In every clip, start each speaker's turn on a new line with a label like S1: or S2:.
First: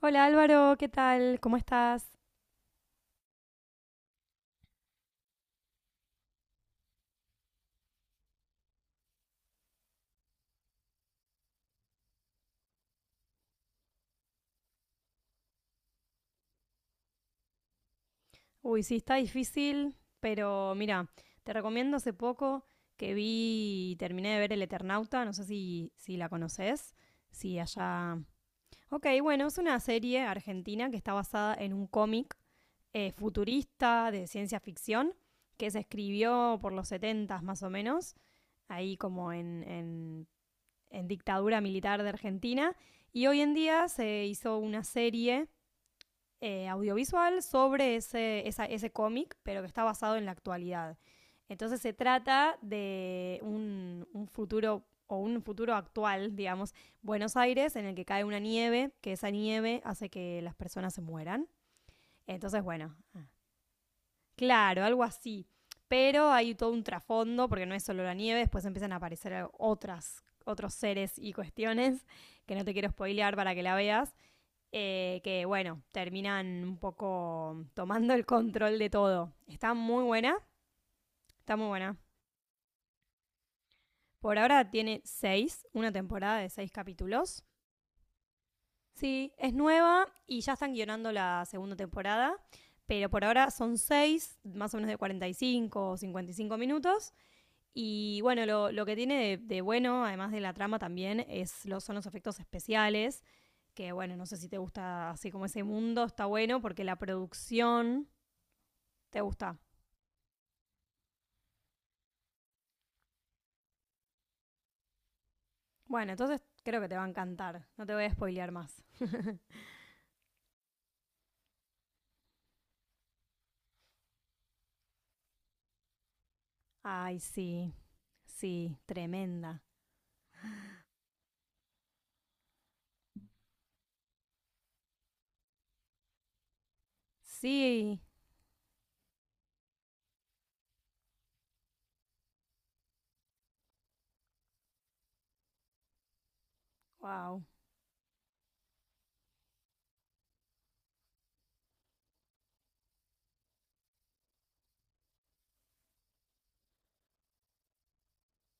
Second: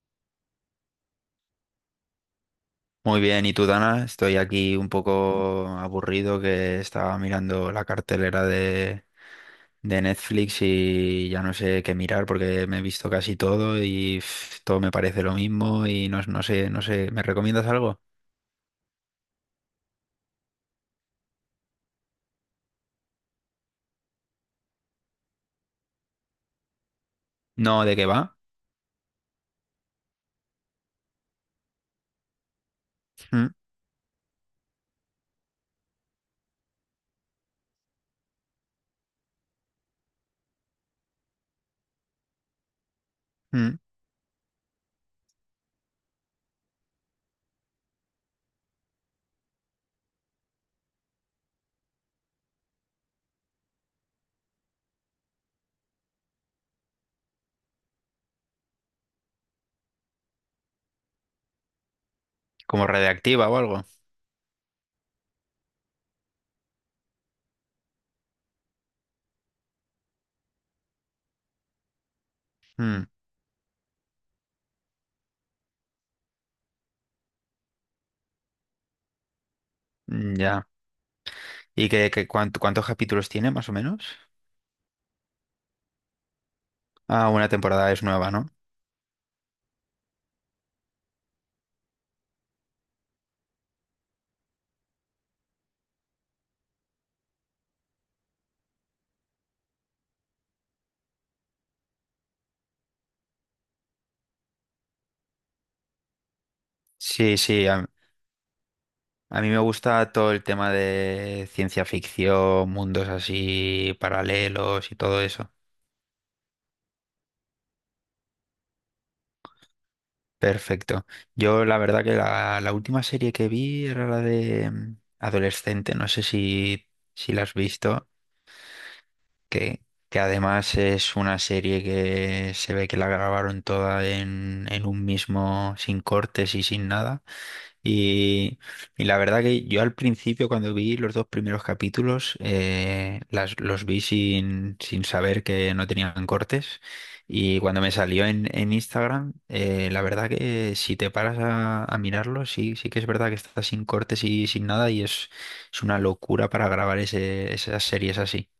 S1: Hola Álvaro, ¿qué tal? ¿Cómo estás?
S2: Muy bien, ¿y tú, Dana? Estoy aquí un poco aburrido que estaba mirando la cartelera de Netflix y ya no sé qué mirar porque me he visto casi todo y pf, todo me parece lo mismo y no, no sé, ¿me recomiendas algo?
S1: Uy, sí, está difícil, pero mira, te recomiendo hace poco que vi y terminé de ver El Eternauta, no sé si la conoces, si
S2: No, ¿de qué
S1: allá...
S2: va?
S1: Ok, bueno, es una serie argentina que está basada en un cómic
S2: Mm.
S1: futurista de ciencia ficción que se escribió por los 70 más o menos, ahí como en dictadura militar de Argentina, y hoy en
S2: Mm.
S1: día se hizo una serie audiovisual sobre ese cómic, pero que está basado en la actualidad. Entonces se trata de un futuro o un futuro actual, digamos, Buenos Aires, en el que cae una nieve, que esa nieve hace que las personas se mueran. Entonces,
S2: ¿Como
S1: bueno, ah,
S2: radiactiva o algo?
S1: claro, algo así. Pero hay todo un trasfondo, porque no es solo la nieve, después empiezan a aparecer otras, otros seres y cuestiones, que no te quiero
S2: Mm.
S1: spoilear para que la veas que bueno, terminan un poco tomando el control de todo. Está muy
S2: Mm,
S1: buena,
S2: ya.
S1: está muy
S2: ¿Y
S1: buena.
S2: qué, cuántos capítulos tiene más o menos?
S1: Por ahora tiene seis, una temporada de seis
S2: Ah,
S1: capítulos.
S2: una temporada es nueva, ¿no?
S1: Sí, es nueva y ya están guionando la segunda temporada, pero por ahora son seis, más o menos de 45 o 55 minutos. Y bueno, lo que tiene de bueno, además de la trama también, es, los, son los efectos especiales, que bueno, no sé si te gusta así como ese mundo, está bueno porque la
S2: Sí, sí,
S1: producción. ¿Te
S2: a mí
S1: gusta?
S2: me gusta todo el tema de ciencia ficción, mundos así paralelos y todo eso.
S1: Bueno, entonces creo que te va a encantar. No te voy a spoilear más.
S2: Perfecto. Yo la verdad que la última serie que vi era la de Adolescente, no sé
S1: Ay,
S2: si la has
S1: sí,
S2: visto,
S1: sí, tremenda.
S2: que, que además es una serie que se ve que la grabaron toda en un mismo, sin cortes y sin nada.
S1: Sí,
S2: Y, y la verdad que yo al principio cuando vi los dos primeros capítulos las, los vi sin saber que no tenían cortes
S1: wow.
S2: y cuando me salió en Instagram, la verdad que si te paras a mirarlo sí, sí que es verdad que está sin cortes y sin nada y es una locura para grabar ese, esas series así.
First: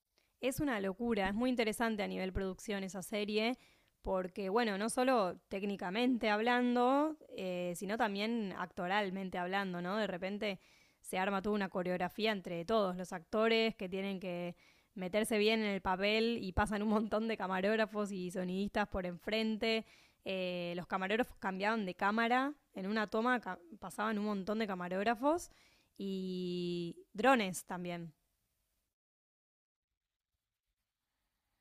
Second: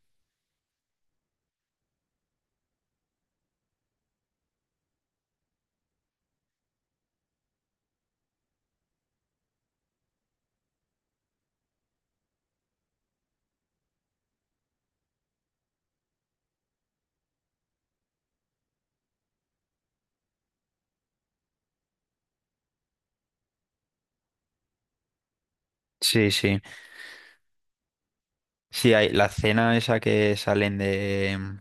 S1: Es una locura, es muy interesante a nivel producción esa serie, porque bueno, no solo técnicamente hablando, sino también actoralmente hablando, ¿no? De repente se arma toda una coreografía entre todos los actores que tienen que meterse bien en el papel y pasan un montón de camarógrafos y sonidistas por enfrente. Los camarógrafos cambiaban de cámara, en una pasaban un montón de camarógrafos
S2: Sí, sí.
S1: y drones también.
S2: Sí, hay, la escena esa que salen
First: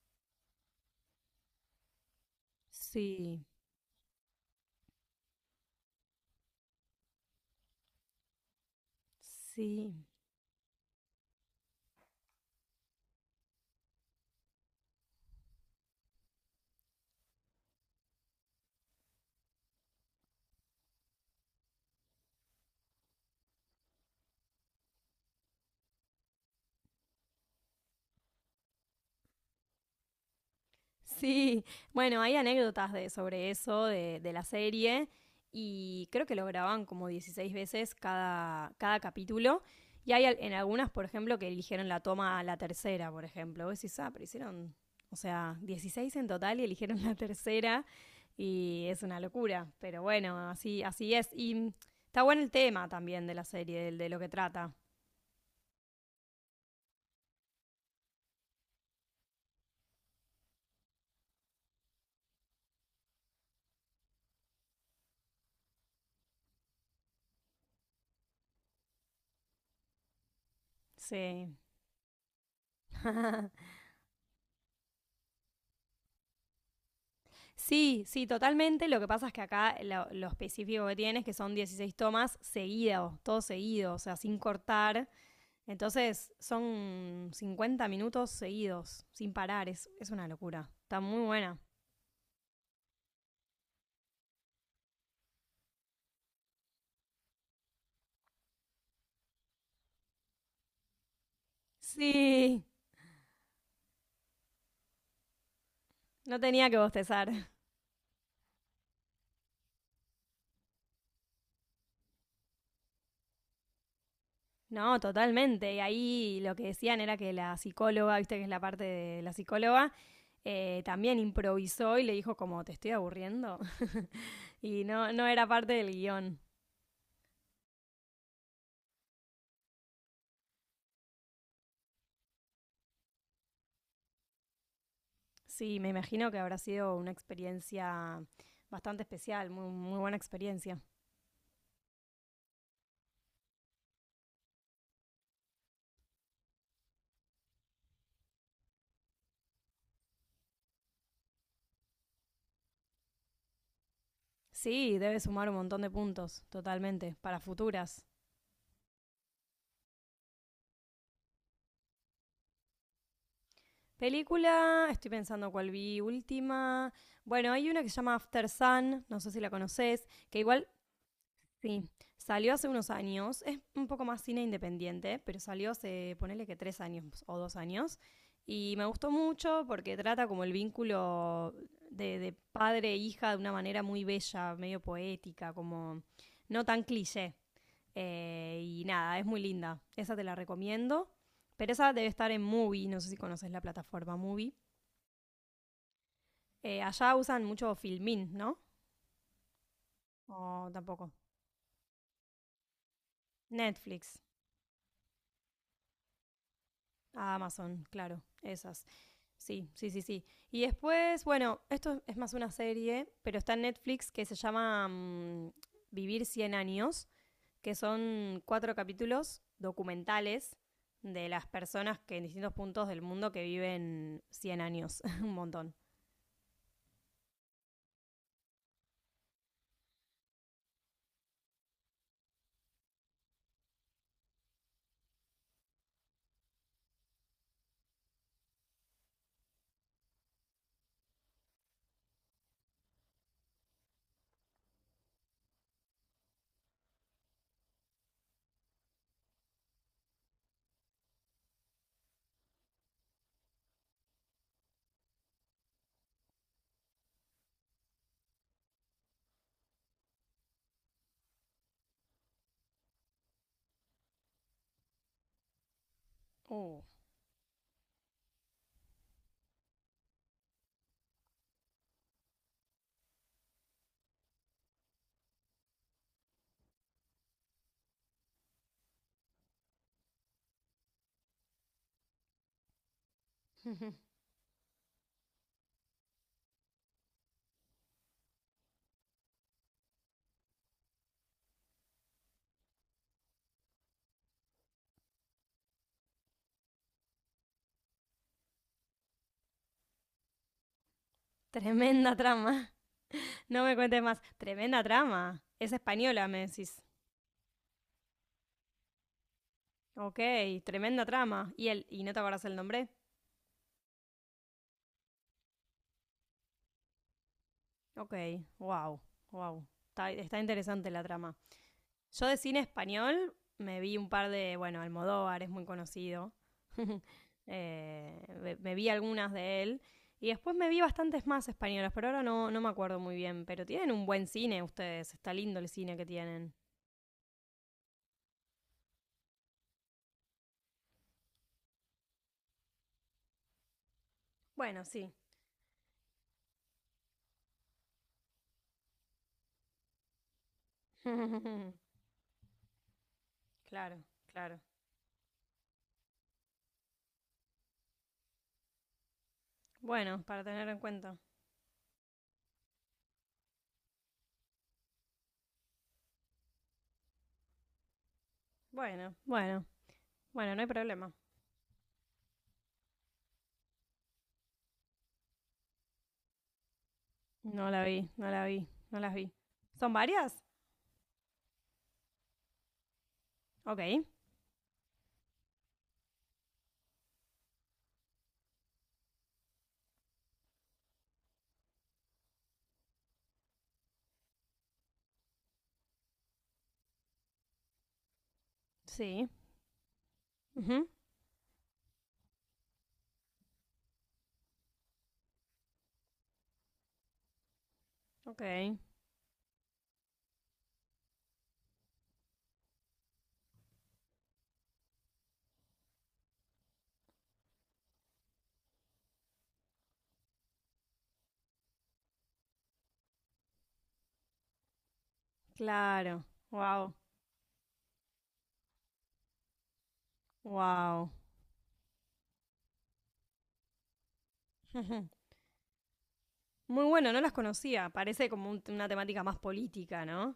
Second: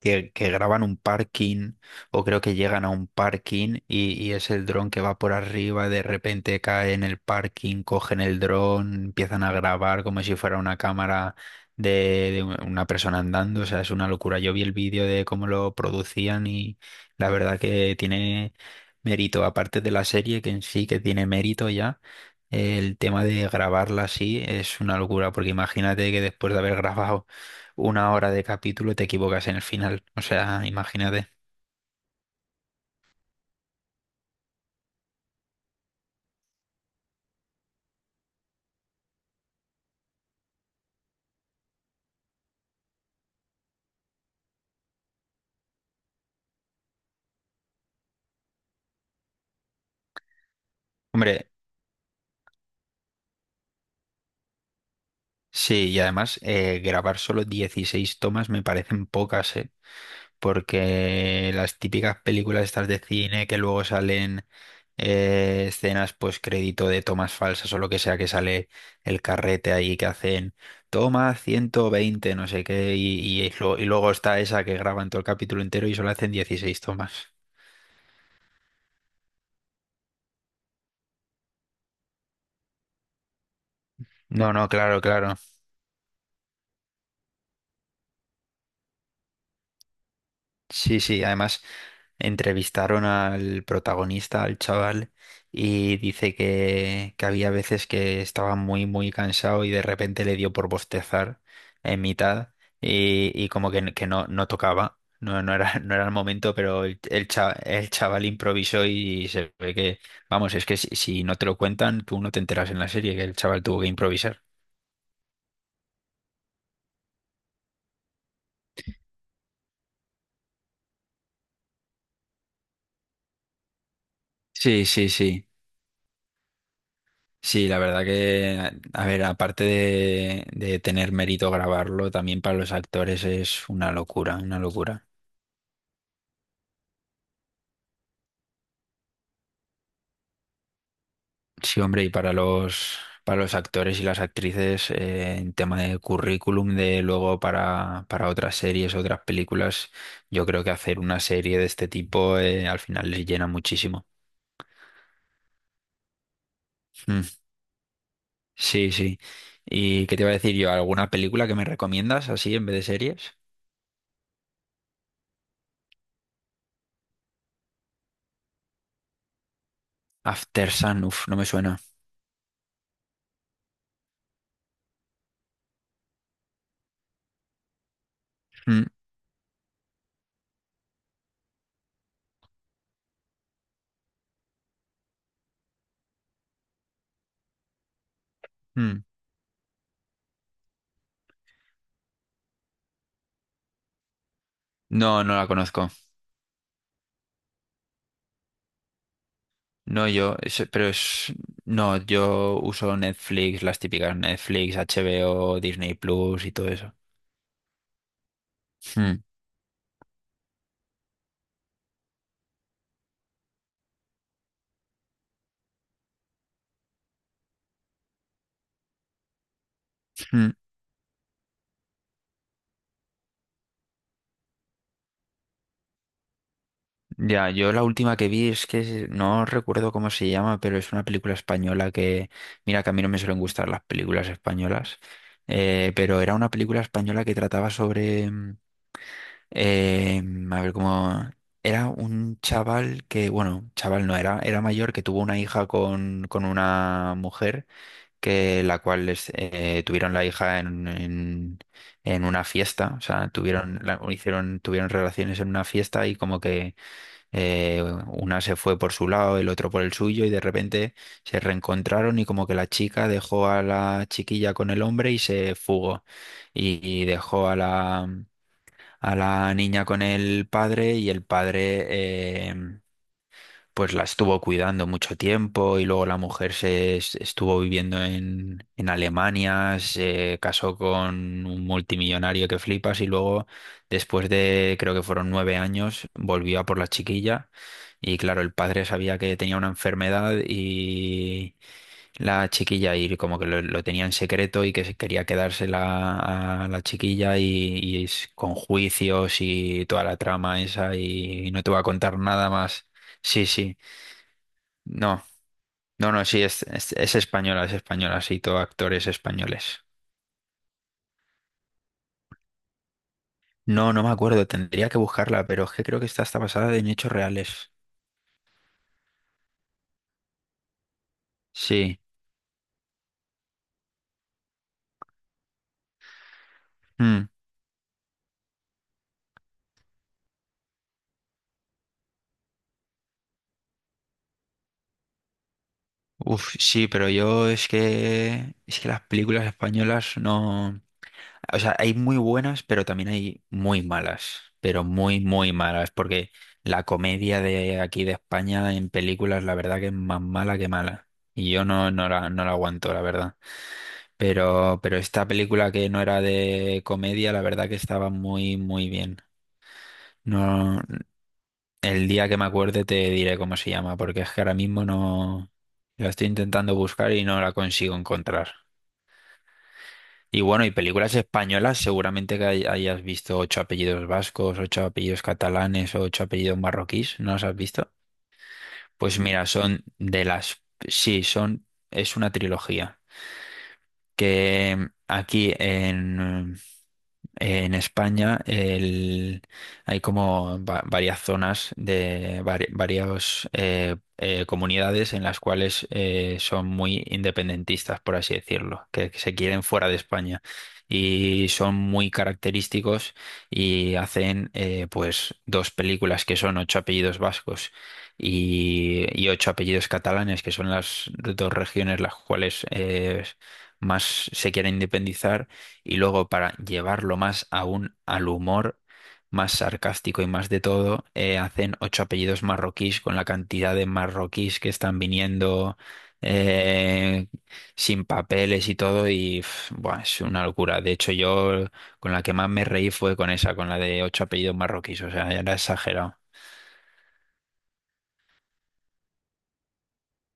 S2: que graban un parking o creo que llegan a un
S1: Sí,
S2: parking y es el dron que va por arriba, de repente cae en el parking, cogen el dron, empiezan a
S1: sí.
S2: grabar como si fuera una cámara de, de una persona andando, o sea, es una locura. Yo vi el vídeo de cómo lo producían y la verdad que tiene mérito, aparte de la serie que en sí que tiene mérito ya. El tema de grabarla así es una locura, porque imagínate que después de haber grabado una hora de capítulo y te equivocas en el final. O sea, imagínate.
S1: Sí, bueno, hay anécdotas de, sobre eso, de la serie, y creo que lo graban como 16 veces cada, cada capítulo. Y hay en algunas, por ejemplo, que eligieron la toma a la tercera, por ejemplo. Vos decís, ah, pero hicieron, o sea, 16 en total y eligieron la tercera. Y es una locura. Pero bueno, así, así es.
S2: Hombre,
S1: Está bueno el tema también de la serie, lo que trata.
S2: sí, y además grabar solo 16 tomas me parecen pocas, ¿eh? Porque las típicas películas estas de cine que luego salen escenas pues crédito de tomas falsas o lo que sea que sale el carrete ahí que hacen toma
S1: Sí.
S2: 120 no sé qué, y y luego está esa que graban todo el capítulo entero y solo hacen 16 tomas.
S1: Sí, sí, totalmente. Lo que pasa es que acá lo específico que tiene es que son 16 tomas seguidos, todo seguido, o sea, sin
S2: No, no, claro,
S1: cortar.
S2: claro.
S1: Entonces son 50 minutos seguidos, sin parar. Es una locura. Está
S2: Sí, sí,
S1: muy buena.
S2: además entrevistaron al protagonista, al chaval, y dice que había veces que estaba muy, muy cansado y de repente le dio por bostezar en mitad
S1: Sí,
S2: y como que no, no tocaba, no, no era, no era el
S1: no
S2: momento,
S1: tenía que
S2: pero
S1: bostezar.
S2: el chaval improvisó y se ve que, vamos, es que si, si no te lo cuentan, tú no te enteras en la serie que el chaval tuvo que improvisar.
S1: No, totalmente. Y ahí lo que decían era que la psicóloga, viste que es la parte de la psicóloga, también improvisó y le dijo como, te estoy aburriendo. Y
S2: Sí, sí,
S1: no, no era
S2: sí.
S1: parte del guión.
S2: Sí, la verdad que, a ver, aparte de tener mérito grabarlo, también para los actores es una locura, una locura.
S1: Sí, me imagino que habrá sido una experiencia bastante especial, muy, muy buena experiencia.
S2: Sí, hombre, y para para los actores y las actrices, en tema de currículum, de luego para otras series, otras películas, yo creo que hacer una serie de este tipo, al final les llena muchísimo.
S1: Sí, debe sumar un montón de puntos, totalmente,
S2: Mm,
S1: para futuras.
S2: sí, sí. ¿Y qué te iba a decir yo? ¿Alguna película que me recomiendas así en vez de series?
S1: Película, estoy pensando cuál vi última. Bueno, hay una que se llama After Sun, no sé si la conoces, que igual.
S2: After Sun, uf, no me suena.
S1: Sí, salió hace unos años, es un poco más cine independiente, pero salió hace, ponele que 3 años o 2 años, y me
S2: Mm.
S1: gustó mucho porque trata como el vínculo de padre e hija de una manera muy bella, medio poética, como no tan cliché. Y
S2: Mm.
S1: nada, es muy linda, esa te la recomiendo, pero esa debe estar en Movie, no sé si conoces la plataforma Movie.
S2: No, no la conozco.
S1: Allá usan mucho Filmin, ¿no?
S2: No, yo, es-
S1: O
S2: pero
S1: tampoco.
S2: es, no, yo uso Netflix, las típicas
S1: Netflix,
S2: Netflix, HBO, Disney Plus y todo eso.
S1: Amazon, claro, esas.
S2: Mm.
S1: Sí, sí, sí, sí. Y después, bueno, esto es más una serie, pero está en Netflix que se llama Vivir 100 años, que son cuatro capítulos
S2: Mm.
S1: documentales de las personas que en distintos puntos del mundo que viven 100 años, un montón.
S2: Ya, yo la última que vi es que no recuerdo cómo se llama, pero es una película española que, mira que a mí no me suelen gustar las películas españolas, pero era una película española que trataba sobre, eh, a ver cómo, era un chaval que, bueno, chaval no era, era mayor que tuvo una hija con una mujer que la cual tuvieron la hija en una fiesta, o sea, tuvieron, o hicieron, tuvieron relaciones en una fiesta y como que una se fue por su lado, el otro por el suyo y de repente se reencontraron y como que la chica dejó a la chiquilla con el hombre y se fugó
S1: Uh.
S2: y dejó a la niña con el padre y el padre... pues la estuvo cuidando mucho tiempo y luego la mujer estuvo viviendo en Alemania, se casó con un multimillonario que flipas y luego después de creo que fueron 9 años volvió a por la chiquilla y claro, el padre sabía que tenía una enfermedad y la chiquilla y como que lo tenía en secreto y que se quería quedársela a la chiquilla y es con juicios y toda la trama esa y no te voy a
S1: Tremenda
S2: contar nada
S1: trama.
S2: más. Sí,
S1: No me
S2: sí.
S1: cuentes más. Tremenda
S2: No,
S1: trama. Es
S2: no, no,
S1: española,
S2: sí,
S1: me decís.
S2: es española, sí, todo actores españoles.
S1: Ok, tremenda trama. ¿Y, el, y no te acordás el nombre?
S2: No, no me acuerdo, tendría que buscarla, pero es que creo que está hasta basada en hechos reales.
S1: Ok, wow, wow. Está, está interesante la trama.
S2: Sí.
S1: Yo de cine español me vi un par de, bueno, Almodóvar es muy conocido.
S2: Mm.
S1: Me vi algunas de él. Y después me vi bastantes más españolas, pero ahora no, no me acuerdo muy bien. Pero tienen un buen cine ustedes, está lindo el cine que tienen.
S2: Uf, sí, pero yo es que las películas españolas no, o sea, hay muy buenas, pero también hay muy malas, pero
S1: Bueno, sí.
S2: muy muy malas, porque la comedia de aquí de España en películas, la verdad que es más mala que mala, y yo no no la no la aguanto, la verdad.
S1: Claro, claro.
S2: Pero esta película que no era de comedia, la verdad que estaba muy, muy bien.
S1: Bueno, para tener en
S2: No,
S1: cuenta.
S2: el día que me acuerde te diré cómo se llama, porque es que ahora mismo no la estoy intentando buscar y no la consigo encontrar.
S1: Bueno, bueno,
S2: Y
S1: bueno, no
S2: bueno,
S1: hay
S2: y
S1: problema.
S2: películas españolas, seguramente que hayas visto ocho apellidos vascos, ocho apellidos catalanes, ocho apellidos marroquíes, ¿no las has
S1: No la
S2: visto?
S1: vi, no la vi, no las
S2: Pues
S1: vi.
S2: mira, son
S1: ¿Son
S2: de
S1: varias?
S2: las, sí, son, es una trilogía
S1: Ok,
S2: que aquí en en España hay como varias zonas de varias comunidades en las cuales son muy independentistas, por así decirlo, que
S1: sí.
S2: se quieren fuera de España
S1: Ujú,
S2: y son muy característicos y hacen pues dos películas que son ocho apellidos vascos
S1: ok,
S2: y ocho apellidos catalanes, que son las dos regiones las cuales más se quieren independizar y luego para llevarlo más aún al humor, más sarcástico y más de todo, hacen ocho apellidos marroquíes con la cantidad de marroquíes que están viniendo
S1: claro. Wow.
S2: eh, sin papeles y todo. Y pf, buah, es una locura. De
S1: Wow.
S2: hecho, yo con la que más me reí fue con esa, con la de ocho apellidos marroquíes. O sea, era exagerado.
S1: Muy bueno, no las conocía. Parece como una temática más política, ¿no?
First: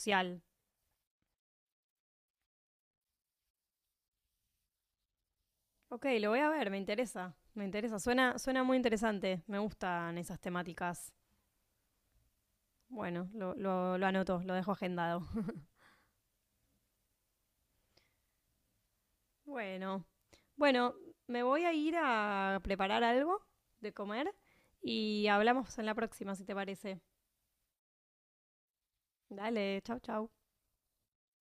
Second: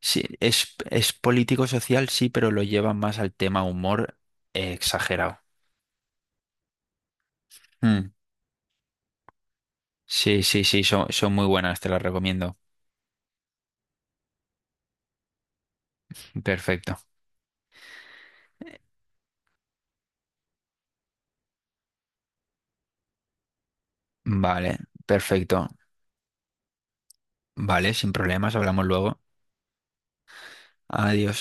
S2: Sí, es político-social, sí, pero lo llevan más al tema humor, exagerado.
S1: Ok, lo voy a ver, me interesa. Me interesa.
S2: Mm.
S1: Suena, suena muy interesante. Me gustan esas
S2: Sí, sí, sí, son,
S1: temáticas.
S2: son muy buenas, te las recomiendo.
S1: Bueno, lo anoto, lo dejo agendado.
S2: Perfecto.
S1: Bueno. Bueno, me voy a ir a preparar algo de comer
S2: Vale,
S1: y
S2: perfecto.
S1: hablamos en la próxima, si te parece.
S2: Vale, sin problemas, hablamos luego.
S1: Dale, chau, chau.
S2: Adiós.